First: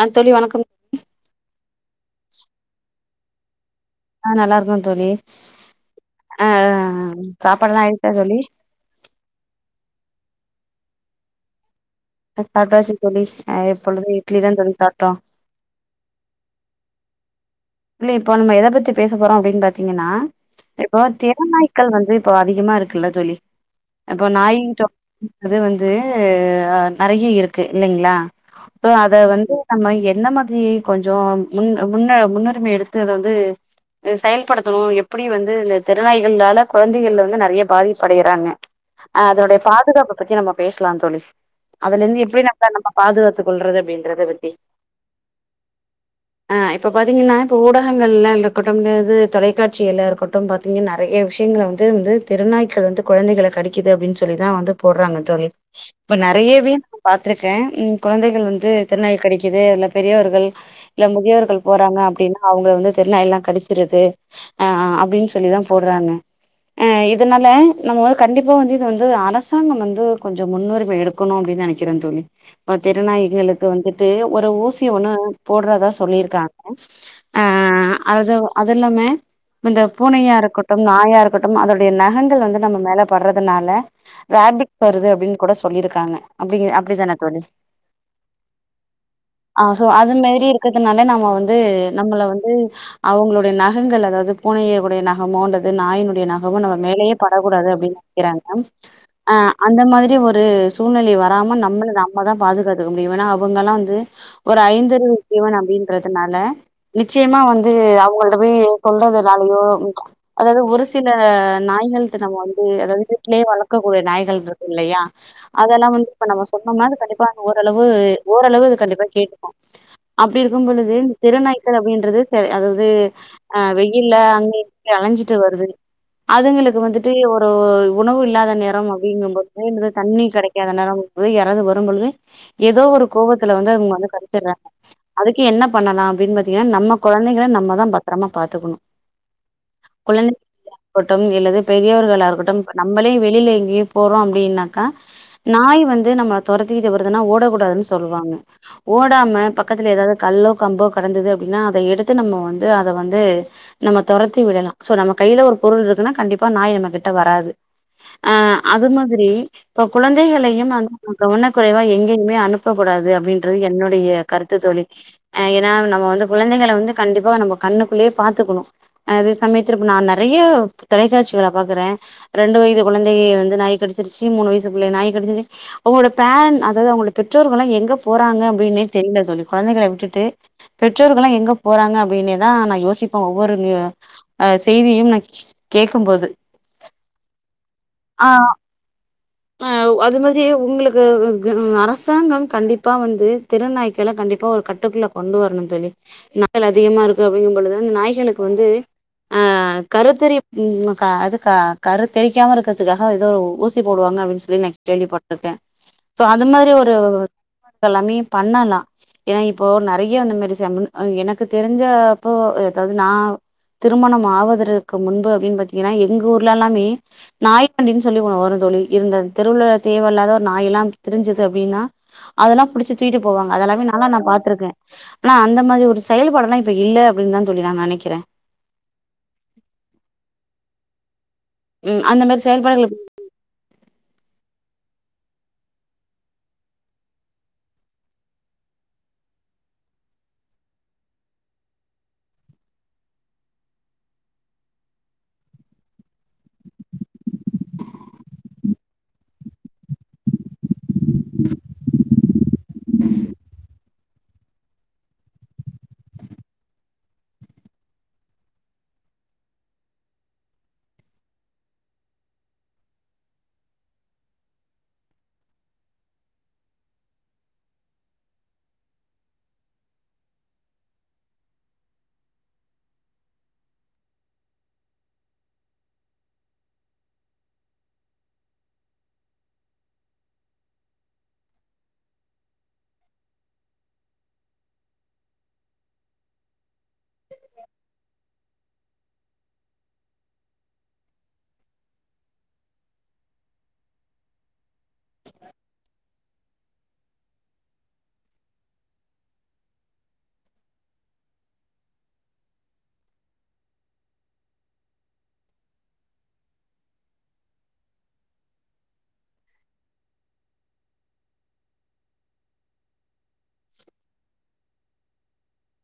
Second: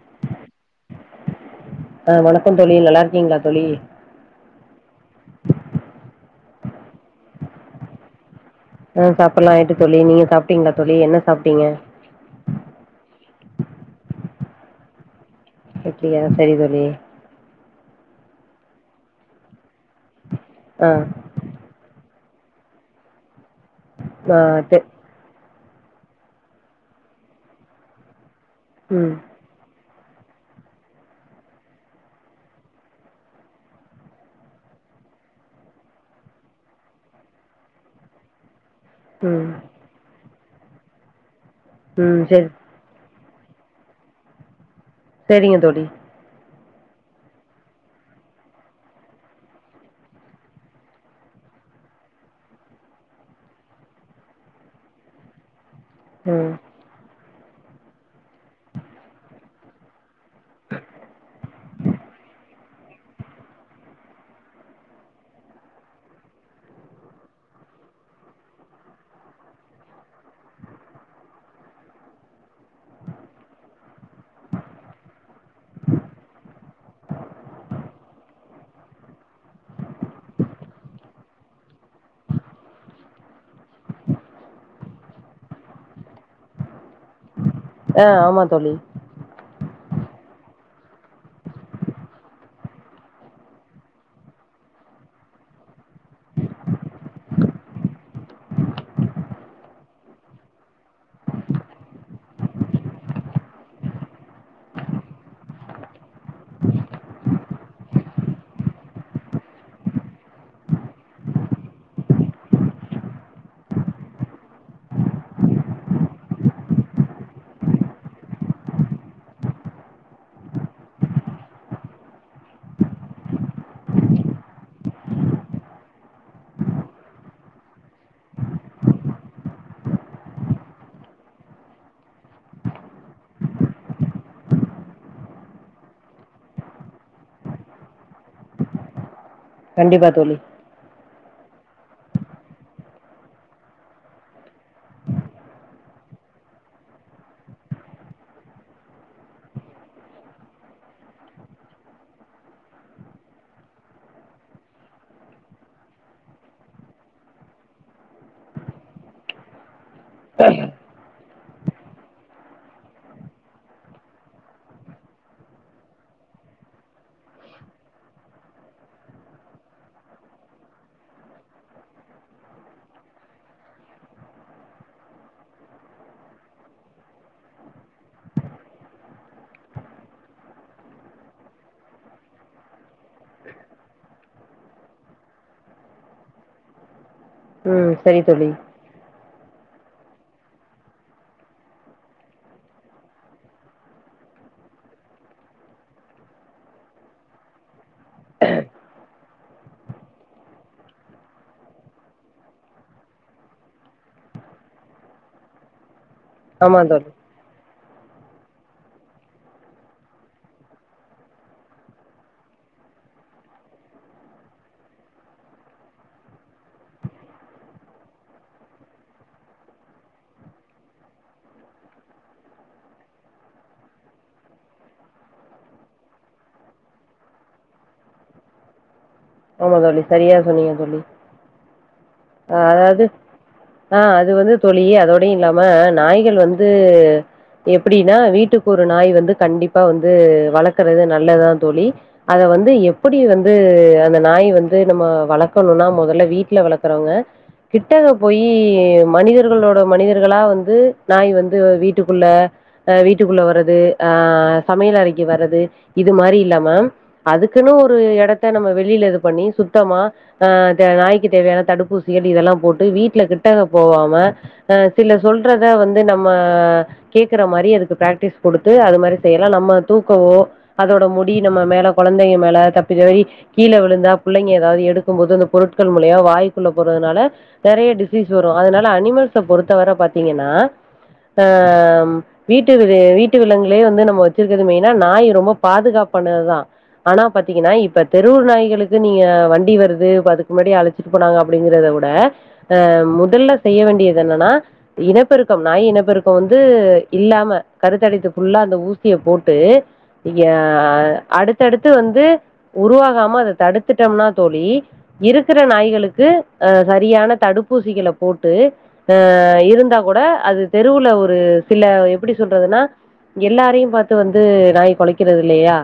ஆ தோழி வணக்கம் ஆ வணக்க தோழி நல்லா இருக்கீங்களா தோழி ஆ நல்லா இருக்கோ தோழி ஆ சாப்பாடுல்லா ஆயிடுச்சா தோழி ஆ சாப்பாட்லா ஆயிட்டு தோழி நீங்க சாப்ட்டீங்களா தோழி என்ன சாப்ட்டீங்க ஏ சாப்டாச்சு தோழி இப்பொழுது இட்லி தா தோழி சாப்டோ அப்டியா செரி தோழி ழி இப்ப நம்ம எத பத்தி பேச போறோ அப்டின் பாத்தீங்கன்னா ஆ இப்ப தெருநாயிக்கள் வந்து இப்போ அதிகமா இருக்குல்ல தொல்லி அப்போ ஆ நாய் சே இன்டோ அது வந்து நிறைய இருக்கு இல்லைங்களா சோ ம் அத வந்து நம்ம என்ன மாதிரி கொஞ்சொ முன் முன்ன முன்ன நம்ம எடுத்து அத வந்து செயல்படுத்தணு எப்படி வந்து இந்த தெருநாய்கள்னால கொழந்தைகள் வந்து நிறைய பாதிப்படையறாங்க அ ம் அதோட பாதுகாப்ப பத்தி நம்ம பேசலா தோழி அதுல ம் இந்து எப்டி சரி நம்மள நம்ம பாதுகாத் து கொல்றது அப்டின்றத பத்தி சேரிங்க தோழி ஆ இப்ப பாத்தீங்கன்னா ப்ப ஊடகங்கள்லாம் இருக்கட்டும்து தொலைக்காட்சி எல்லா இருக்கட்டு பாத்தீங்கன்ன நிறைய விஷயங்களை வந்து வந்து திருநாய்க்கள் வந்து கொழந்தங்களை கடிக்குது அப்டின் சொல்லிதா வந்து போடுறாங்க தோழி இப்ப ம் நிறையவே பா ட்ருக்கே கொழந்தகள் வந்து தெருநாய் கடிக்குது இல்ல பெரியவர் ர்கள் இல்ல முதியோர்கள் போறாங்க அப்டின்னா ஒங்கள வந்து தெருநாய் எல்லா கடிச்சிருது அ அப்டின்னு சொல்லிதா போடுறாங்க ஆ இதனால நம்ம வ கண்டிப்பா வந்து இது வந்து அரசாங்கம் வந்து கொஞ்சோ முன்னுரிமை எடுக்கணு அப்டின்னு நெனைக்கிறே தோழி தெருநாய்களுக்கு வந்துட்டு ஒரு ஊசி ஒன்னு போட்றதா சொல்லிருக்காங்க ஆ அது அது எல்லாமே இந்த பூனையா இருக்கட்டும் நாயா இருக்கட்டும் அதோடைய நகங்கள் வந்து நம்ம மேல பட்றதுனால ராப்பிக் வருது அப்டின்னு கூட சொல்லிருக்காங்க அப்டி அப்டித்தான தோழி ஆ ஆமா தோழி ஸோ அது மேரி இருக்கற்துனால நம்ம வந்து நம்மள வந்து அவங்களோடைய நகங்கள் அதாவது பூனையினுடைய நகமோ நாயினுடைய நகமோ நம்ம மேலேயே படக்கூடாது அப்டின்னு நெனைக்கிறாங்க ஆ அந்த மாதிரி ஒரு சூழ்நிலை வராம நம்மள நாம்மதா பாதுகாத்துக்க முடியு ஏன்னா அவங்கல்லா வந்து ஒரு ஐந்தரிவு ஜீவன் அப்டின்றதுனால நிச்சயமா வந்து அவங்கள்ட போய் சொல்றதுனாலயோ அதாவது ஒரு சில நாய்கள்ட நம்ம வந்து அதாவது வீட்லேயே வளக்கக்கூடிய நாய்கள்ருக்கு இல்லையா அதெல்லா வந்து இப்ப நம்ம சொன்னோம்னா அது கண்டிப்பா ஓரளவு ஓரளவு அது கண்டிப்பா கேக்கு அப்டி இருக்கும் பொழுது தெருநாய் க்கு அப்டின்றது சரி அதாவது அ வெயில்ல அங்க இங்க அலைஞ்சிட்டு வருது அதுங்களுக்கு வந்துட்டு ஒரு உணவு இல்லாத நேரம் அப்படிங்கும்பொழுது தண்ணி கெடைக்காத நேரம் அப்டிங்கும் பொழுது யாறாவது வரும் பொழுது ஏதோ ஒரு கோபத்துல வந்து அவங்க வந்து கடிச்சிற்றாங்க அதுக்கு என்ன பண்ணலா அப்டினு ஏ நம்ம கொழந்தைங்கள நம்மதா பத்தரமா பாத்துக்கணு கண்டிப்பா குழந்தை தோழி தோட்டம் இல்லது பெரியவர்களா இருக்கட்டும் நம்மளே வெளில எங்கேயு போறோ அப்டின்னாக்கா நாய் வந்து நம்ம தொரத்திட்டு வருதுனா ஓடக்கூடாதுன்னு சொல்லுவாங்க ஓடாம பக்கத்துல ஏதாவது கல்லோ கம்போ கடந்தது அப்டின்னா அத எடுத்து நம்ம வந்து அத வந்து நம்ம தொரத்தி விடலா சோ நம்ம கையில ஒரு பொருள் இருக்குன்னா கண்டிப்பா நாய் நம்ம கிட்ட வராது ஆ அது மாதிரி இப்ப குழந்தைகளையும் வந்து கவனக்குறைவா எங்கயுமே அனுப்பக்க கூடாது அப்டின்றது என்னுடைய கருத்து தோலி ஆ ஏன்னா நம்ம வந்து குழந்தைங்கள வந்து கண்டிப்பா நம்ப கண்ணுக்குள்ளயே பாத்துக்கணு அதே சமயத்து இப்ப நா நெறைய தொலைக்சாட்சிகள பாக்குறே ரெண்டு வயது குழந்தைய வந்து நாய் கடிச்சிருச்சு மூணு வயசு புள்ளய நாய் கடிச்சிருச்சு அவங்களோட பேரன்ஸ் அதாவது அவங்களோட பெற்றோர்கள்லா எங்க போறாங்க அப்டின்னே தெரில தோலி கொழந்தைகள விட்டுட்டு பெற் ற்றோர்கள்லா எங்க போறாங்க அப்டின்னே தா நா யோசிப்பே ஒவ்வொரு நியூ அ செய்தியு நா கேக்கும்போது ம் சரி ஆ தோலி அ அது மாரியே உங்களுக்கு அரசாங்கம் கண்டிப்பா வந்து தெருநாய்க்கள கண்டிப்பா ஒரு கட்டுக்குள்ள கொண்டு வரணும் தோலி நாய்கள் அதிகமா இருக்கு அப்டிங்கும் பொழுது அந்த நாய்க்களுக்கு வந்து அ கருத்தறி ம் க அதுக் க கருத்தறிக்காம இருக்கறதுக்காக ஏதோ ஊசிப் போடுவாங்க அப்டின்னு சொல்லி நா கேள்வி பட்டுருக்கே சோ அது மாதிரி ஆமா ஒரு தோழி சொல்லாமே பண்ணலா ஏன்னா இப்போ நெறைய்ய அந்த மாரி செம்முன்னு அ எனக்கு தெரிஞ்ச அப்போ ஏதாவது நா திருமணம் ஆவதற்கு முன்பு அப்டின்னு பாத்தீங்கன்னா எங்க ஊர்ல எல்லாமே நாய் வண்டின்னு சொல்லி ஒன்னு வரு தோலி இருந்த தெருவுல தேவையில்லாத ஒரு நாய் எல்லாம் திரிஞ்சுது அப்டின்னா அதெல்லா புடிச்சு தூக்கிட்டு போவாங்க அதெல்லாமே நால்லா நான் பாத்துருக்கே ஆனா அந்த மாரி ஒரு செயல்பாடல்லா இப்ப இல்ல அப்டின் தா தோலி நா நெனைக்கறேன் ஆமா தோலி சரியா சொன்னீங்க தோலி ம் அந்த மாரி ஆ செயல்பாடுகள் அதாவது ஆ அது வந்து தோலி அது அதோடயு இல்லாம நாய்கள் வந்து எப்படின்னா வீட்டுக்கு ஒரு நாய் வந்து கண்டிப்பா வந்து வளக்கறது நல்லதுதா தோலி அத வந்து எப்படி வந்து அந்த நாய் வந்து நம்ம வளக்கணுன்னா மொதல்ல வீட்ல வளர்க் அப்றொங்க கிட்ட போயி மனிதர்களோட மனிதர்களா வந்து நாய் வந்து வீட்டுக்குள்ள ஆ வீட்டுக்குள்ள வரது ஆ சமையல் அறைக்கு வர்றது இது மாரி இல்லாம அதுக்குன்னு ஒரு எடத்த நம்ம வெளில இது பண்ணி சுத்தமா ஆ தே நாய்க்கு தேவையான தடுப்பூசிகள் இதெல்லா போட்டு வீட்ல கிட்டக போவாம ஆ சில சொல்றத வந்து நம்ம கேக்குற மாரி அதுக்கு பிராக்டிஸ் குடுத்து அது மாரி செய்யலா நம்ம தூக்கவோ அதோட முடி நம்ம மேல கொழந்தைங்க மேல தப்பி தவரி கீல விலுந்தா புள்ளைங்க ஏதாவது எடுக்கும் போது அந்த பொருட்கள் மூலயா வாய் க்குள்ள போறதனால நெறைய டிசீஸ் வரு அதனால அனிமல்ஸ பொறுத்தவர பாத்தீங்கன்னா ஆம் வீட்டு விலங் வீட்டு விலங்குலையே வந்து நம்ப வச்சிருக்குறது மெய்னா நாய் ரொம்ப பாதுகாப்பானதுதா ஆனா பாத்தீங்கன்னா இப்ப தெரு நாய்களுக்கு நீங்க வண்டி வருது அதுக்கு முன்னாடி அழச்சிட்டு போனாங்க அப்படிங்கறத விட ஆ முதல்ல செய்ய வேண்டியது என்னன்னா இனப்பெருக்கம் நாய் இனப்பெருக் இப்ப வந்து இல்லாம கருத்தரித்துக்குல்ல அந்த ஊசிய போட்டு ய அடுத்தடுத்து வந்து உருவாகாம அத தடுத்துட்டோம்னா தோலி இருக்குற நாய்களுக் க்கு அ சரியான தடுப்பூசிகள போட்டு ஆ இருந்தா கூட அது தெருவுல ஒரு சில எப்படி சொல்றதுன்னா எல்லாரையு பாத்து வந்து நாய் கொலைக்கறதில்லையா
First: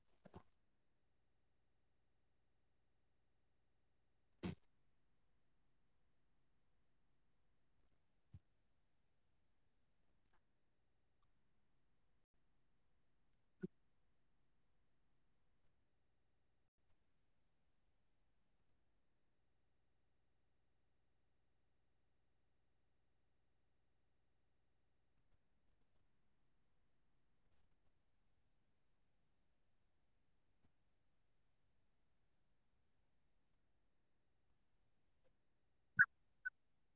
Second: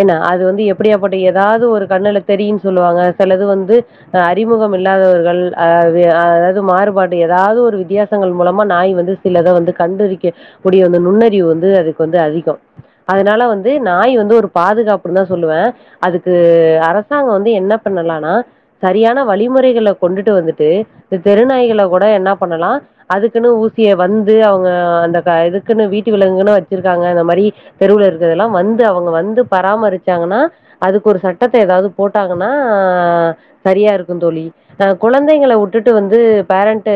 ஏன்னா அது வந்து எப்படியாப்பட்ட ஏதாவது ஒரு கண்ணுல தெரியுன் சொல்லுவாங்க சிலது வந்து அ அறிமுகம் இல்லாதவர்கள் ஆ இது அதாவது மாறுபாடு தாவது ஒரு வித்தியாசங்கள் மூலமா நாய் வந்து சிலத வந்து கண்டறிக்கக்கூடிய அந்த நுண்ணறிவு வந்து அதுக்கு வந்து அதிகொ அதனால வந்து நாய் வந்து ஒரு பாதுகாப்புன்னு தா சொல்லுவே அதுக்கு அரசாங்கொ வந்து என்ன பண்ணலான்னா சரியான வழிமுறைகள கொண்டுட்டு வந்துட்டு இந்த தெருநாய்கள கூட என்ன பண்ணலா அதுக்குன்னு ஊசிய வந்து அவங்க அந்த க இதுக்குன்னு வீட்டு விலங்குன்னு வச்சிருக்காங்க இந்த மாரி தெருவுல இருக்கறதல்லா வந்து அவுங்க வந்து பராமரிச்சாங்கன்னா அதுக்கு ஒரு சட்டத்த ஏதாவது போட்டாங்கன்னா சரியா இருக்கு தோலி அ குழந்தைங்கள உட்டுட்டு வந்து பேரண்ட்டு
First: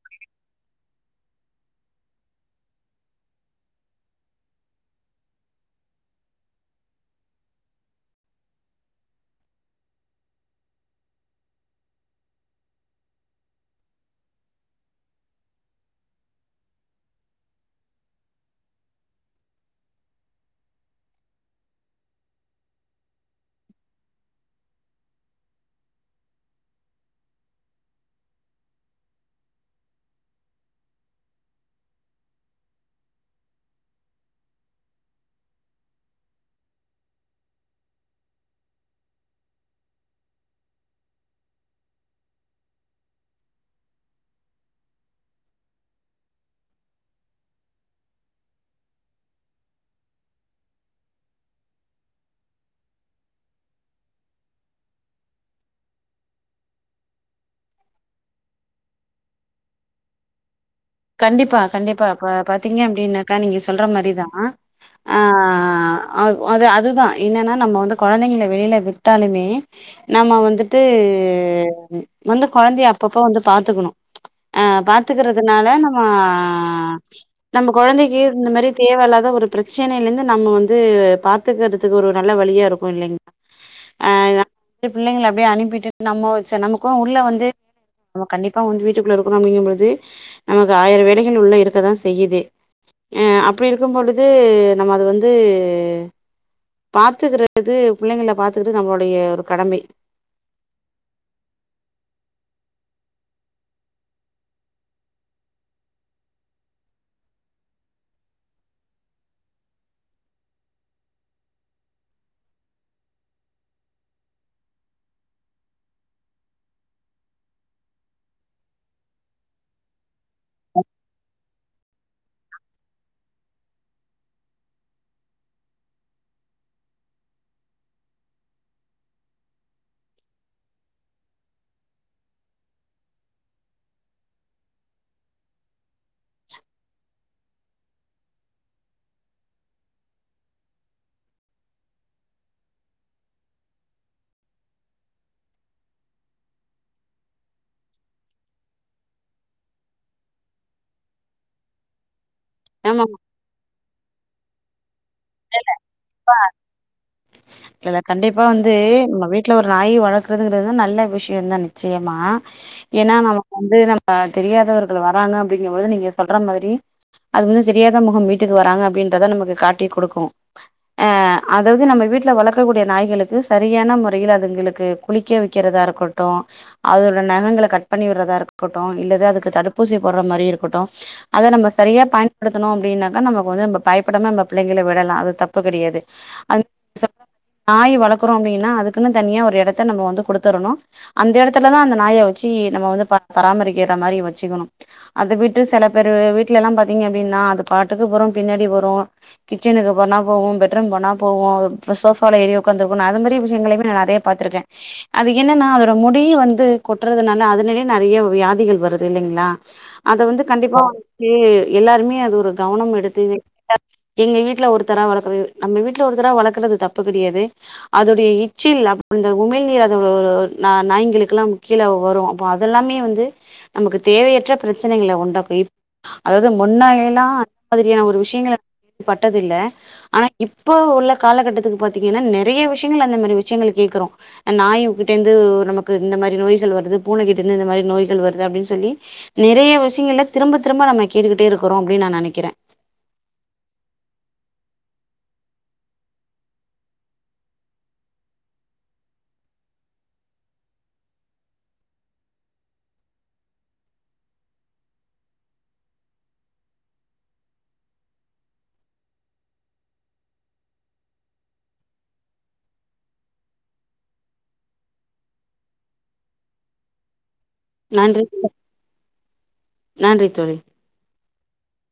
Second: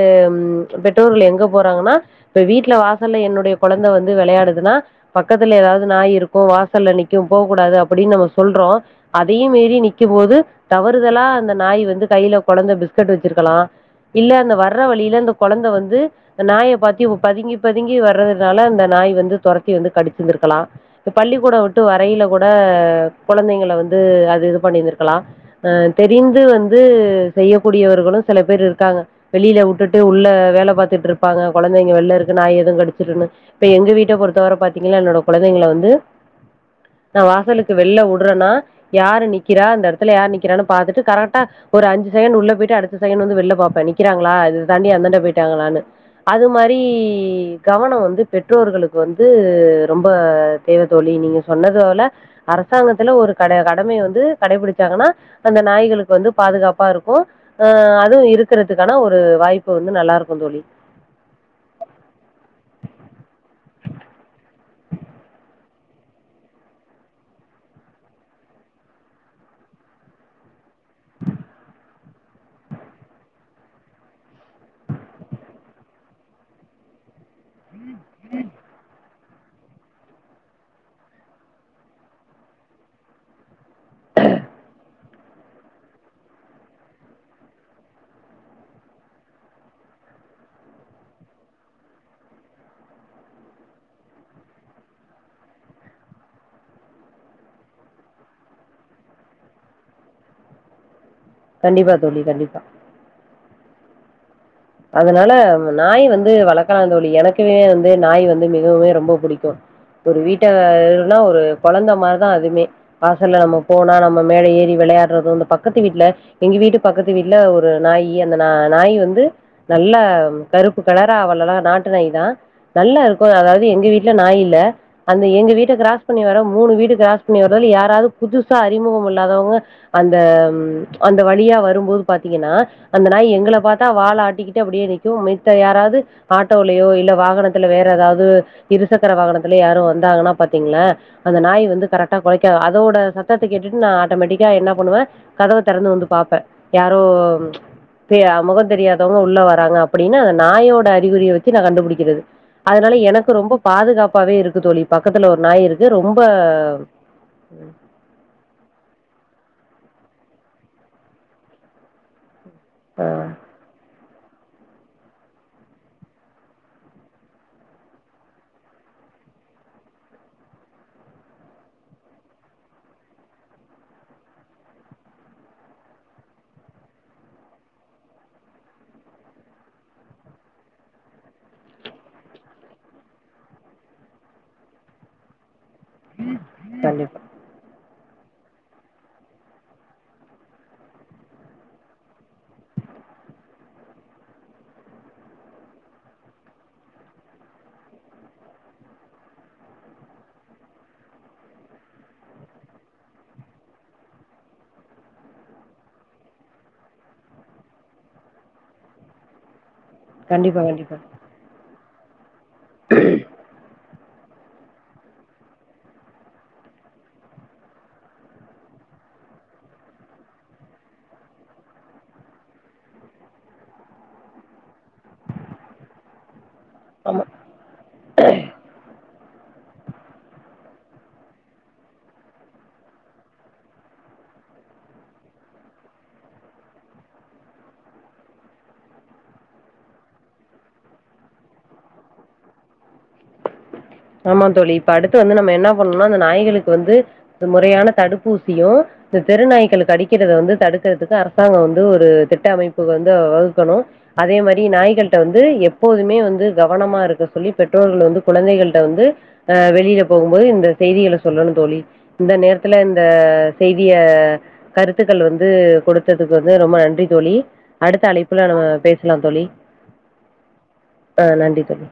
பெற்றோர்கள் எங்க போறாங்கன்னா இப்ப வீட்ல வாசல்ல என்னுடைய கொழந்தை வந்து வெளையாடுதுன்னா பக்கத்துல ஏதாவது நாய் இருக்கு வாசல்ல நிக்கும் போக்கூடாது அப்படின்னு நம்ம சொல்றோ அதையு மீறி நிக்கும்போது தவறுதலா அந்த நாய் வந்து கைய்ல கொழந்த பிஸ்கட் வச்சிருக்கலா இல்ல அந்த வர்ற வழில அந்த கொழந்த வந்து நாய பாத்து பதுங்கி பதுங்கி வற்றதுனால அந்த நாய் வந்து தொரத்தி வந்து கடிச்சிருத்துக்கலா பள்ளிக்கூடோ விட்டு வரையில கூட கொழந்தைங்க வந்து அது இது பண்ணிருந்துருக்கலா அ தெரிந் து வந்து செய்யக்கூடியவர்களு சில பேர் இருக்காங்க வெளில உட்டுட்டு உள்ள வேல பாத்துட்டு இருப்பாங்க கொழந்தைங்க வெள்ல இருக்கு நாய் ஏது கடிச்சிறுன்னு இப்ப எங்க வீட்ட பொத்தவர பாத்தீங்கனா என்னோட கொழந்தைங்கள வந்து நா வாசலுக்கு வெள்ள உட்றேன்னா யாரு நிக்கிறா அந்த எடத்துல யார் நிக்குறானு பாத்துட்டு கரக் ட்டா ஒரு அஞ்சு செகண்ட் உள்ள போய்ட்டு அடுத்த செகண்ட் வந்து வெள்ல பாப்பே நிக்கிறாங்களா இது தாண்டி அந்தாண்ட போயிட்டாங்களான்னு அது மாரி கவனோ வந்து பெற்றோர்களுக்கு வந்து ரொம்ப தேவ தோலி நீங்க சொன்னது போல அரசாங்கத்துல ஒரு கட கடமைய வந்து கடைபுடிச்சாங்கன்னா அந்த நாய்களுக்கு கு வந்து பாதுகாப்பா இருக்கு அ அதுவு இருக்கறதுக்கான ஒரு வாய்ப்பு வந்து நல்லா இருக்கு தோலி கண்டிப்பா கண்டிப்பா இப்ப பாத்தீங்க அப்படின்னாக்கா நீங்க சொல்ற மாரிதா ஆ அது அதுதா என்னன்னா நம்ம வந்து கொழந்தைங்கள வெளில விட்டாலுமே நம்ம வந்துட் ட்டூ வந்து கொழந்தைய அப்பப்ப வந்து பாத்துக்கணு அ பாத்துக்கறதுனால நம் ம்ம நம்ப கொழந்தைக்கு இந்த மாரி தேவல்லாத ஒரு இந்த பிரச்சனைைல இருந்து நம்ம வந்து பாத்துக்கறதுக்கு ஒரு நல்ல வழியா இருக்கு இல்லைங் ஆஹ் பிள்ளைங்கள அப்படியே அனுப்பிட்டு நம்ம வச்ச நமக்கும் உள்ள வந்து நம்பா கண்டிப்பா வந்து வீட்டுக்குள்ள இருக்கணும் அப்படின்றபோது நமக்கு ஆயிரம் வேலைகள் உள்ள இருக்கதான் செய்யுது அஹ் அப்படி இருக்கும் பொழுது நம்ம அது வந்து பாத்துக்கிறது பிள்ளைங்களை பாத்துக்கிறது நம்மளுடைய ஒரு கடமை கண்டிப்பா தோழி கண்டிப்பா அதனால நாய் வந்து வளர்க்கலாம் தோழி எனக்குமே வந்து நாய் வந்து மிகவுமே ரொம்ப பிடிக்கும் ஒரு வீட்டை இருனா ஒரு கொழந்த மாதிரிதான் அதுமே வாசல்ல நம்ம போனா நம்ம மேல ஏறி விளையாடுறதும் இந்த பக்கத்து வீட்டுல எங்க வீட்டு பக்கத்து வீட்டுல ஒரு நாய் அந்த ந நாய் வந்து நல்லா கருப்பு கலரா வல்லலாம் நாட்டு நாய் தான் நல்லா இருக்கும் அதாவது எங்க வீட்டுல நாய் இல்ல அந்த எங்க வீட்டை கிராஸ் பண்ணி வர மூணு வீடு கிராஸ் பண்ணி வர்றததுல யாராவது புதுசா அறிமுகம் இல்லாதவங்க அந்த அந்த வழியா வரும்போது பாத்தீங்கன்னா அந்த நாய் எங்கள பாத்தா வாலாட் கிட்ட அப்படியே நிக்கும் மித்த யாராவது ஆட்டோலயோ இல்ல வாகனத் வேற ஏதாவது இருசக்கர வாகனத்துல யாரும் வந்தாங்கன்னா பாத்தீங்கன்னா அந்த நாய் வந்து கரெக்ட்டா அதோட சத்தத்த கேட்டு நான் ஆட்டோமேட்டிக்கா என்ன பண்ணுவேன் கதவை திறந்து வந்து பார்ப்பேன் யாரோ முகம் தெரியாத யாரோ உள்ள வராங்க அப்படின்ன அந்த நாயோட அறிகுறியே வச்சு நா கண்டுபிடிக்கிறது அதனால ஆமா எனக்கு ரொம்ப பாதுகாப்பு பவே இருக்கு தோழி பக்கத்தில ஒரு நாய் இருக்கு ரொம்ப ப்ப இல்ல கண்டிப்பா வந்து நம்ம வீட்டுல ஒரு நாய் வளர்க்கறதுங்கிறது நல்ல விஷயம் தான் நிச்சயமா அ ஏன்னா நமக்கு வந்து நம் தெரியாதவர்கள் வராங்க அப்படிங்கும்போது நீங்க சொல்ற மாதிரி அது வந்து தெரியாத முகம் வீட்டுக்கு வராங்க அப்புடின்றத நமக்கு காட்டி கொடுக்கும் ஆ அதாவது நம்ம வீட்டுல வளர்க்கக்கூடிய நாய்களுக்கு சரியான முறையில அதுங்களுக்கு குளிக்க வைக்கிறதா இருக்கட்டும் அதோட நகங்களை கட் பண்ணி விடுறதா இருக்கட்டும் இல்லது அதுக்கு தடுப்பூசி போடுற மாரி இருக்கட்டும் அதை நம்ம சரியா பயன்படுத்தணும் அப்படின்னாக்கா நம்மக்கு வந்து நம்ம பயப்படாம நம்ம பிள்ளைங்களை விடலாம் அது த கெடையாது அது சொ கண்டிப்பா நாய் வா வளர்கறோம் அப்படின்னா அதுக்குன்னு தனியா ஒரு இடத்த நம்ம வந்து கொடுத்துரணும் அந்த இடத்துலதான் அந்த நாய வச்சு நம்ம வந்து பராமரிக்கிற மாதிரி வச்சுக்கணும் அத விட்டு சில பேரு வீட்டுல எல்லாம் பாத்தீங்க அப்படின்னா அது பாட்டுக்கு போறோம் பின்னாடி வரும் கிச்சனுக்கு போகும் போவும் பெட் ரூம் போன போவும் அப்றம் சோபால ஏறி ஓட்காந்து இருக்கும் அது மாதிரி எங்க இதுலயும் நான் பார்த்து இருக்கேன் அது என்னனா அதோட முடியும் வந்து கொட்றதுனால அதுலயே நெறைய வியாதி வருது இல்லைங்களா அத வந்து கண்டிப்பா பேக்கு எல்லாருமே அது ஒரு கவனம் எடுத்து எங்க வீட்டுல ஒருத் ஒருத்தாரா வளர்க்கறது நம்ம வீட்டுல ஒருத்தாரா வளர்க்கறது தப்பு கெடையாது அதுடைய எச்சில் அந்த உமிழ்நீர் அது ஒரு நாய்ங்களுக்கெல்லாம் கீழே வரும் அதெல்லாமே வந்து நமக்கு தேவையற்ற பிரச்சனைகள உண்டாக்கும் முன்னயெல்லாம் அந்த மாதிரியான ஒரு விஷயங்கள பட்டு விட்டத்தில ஆனா இப்ப உள்ள காலகட்டத்துக்கு பாத்தீங்கன்னா நெறைய விஷயங்கள் அந்த மாரி விஷயங்கள் கேக்குறோம் ஹ் நாயிங்ககிட்ட இருந்து நமக்கு இந்த மாரி நோய்கள் வருது பூனை கிட்ட இருந்து இந்த மாரி நோய்கள் வருது அப்டின்னு சொல்லி நெறைய விஷயங்கள்ல திரும்ப-திரும்ப நம்ம கேட்டுக்கிட்டே இருக்கிறோம் அப்டின்னு நா நெனைக்கிறேன் ஆமா தோழி இப்ப அடுத்து வந்து நம்ம என்ன பண்ணணும்னா அந்த நாய்களுக்கு வந்து முறையான தடுப்பூசியும் இந்த தெருநாய்கள் கடிக்கிறத வந்து தடுக்கிறதுக்கு அரசாங்க வந்து ஒரு திட்ட அமைப்பு வந்து வகுக்கனும் அதே மாரி நாய்கள்ட்ட வந்து எப்போதுமே வந்து கவனமா இருக்க சொல்லி பெற்றோர்கள் வந்து குழந்தைக வந்து அஹ் வெளிய போகும்போது இந்த செய்திகளை சொல்லணும் தோழி இந்த நேரத்துல இந்த செய்திய கருத்துக்கள வந்து கொடுத்ததுக்கு வந்து ரொம்ப நன்றி தோழி அடுத்த நன்றி அழைப்புல நம்ம பேசலாம் தோழி நன்றி தோழி ஆஹ் நன்றி தோழி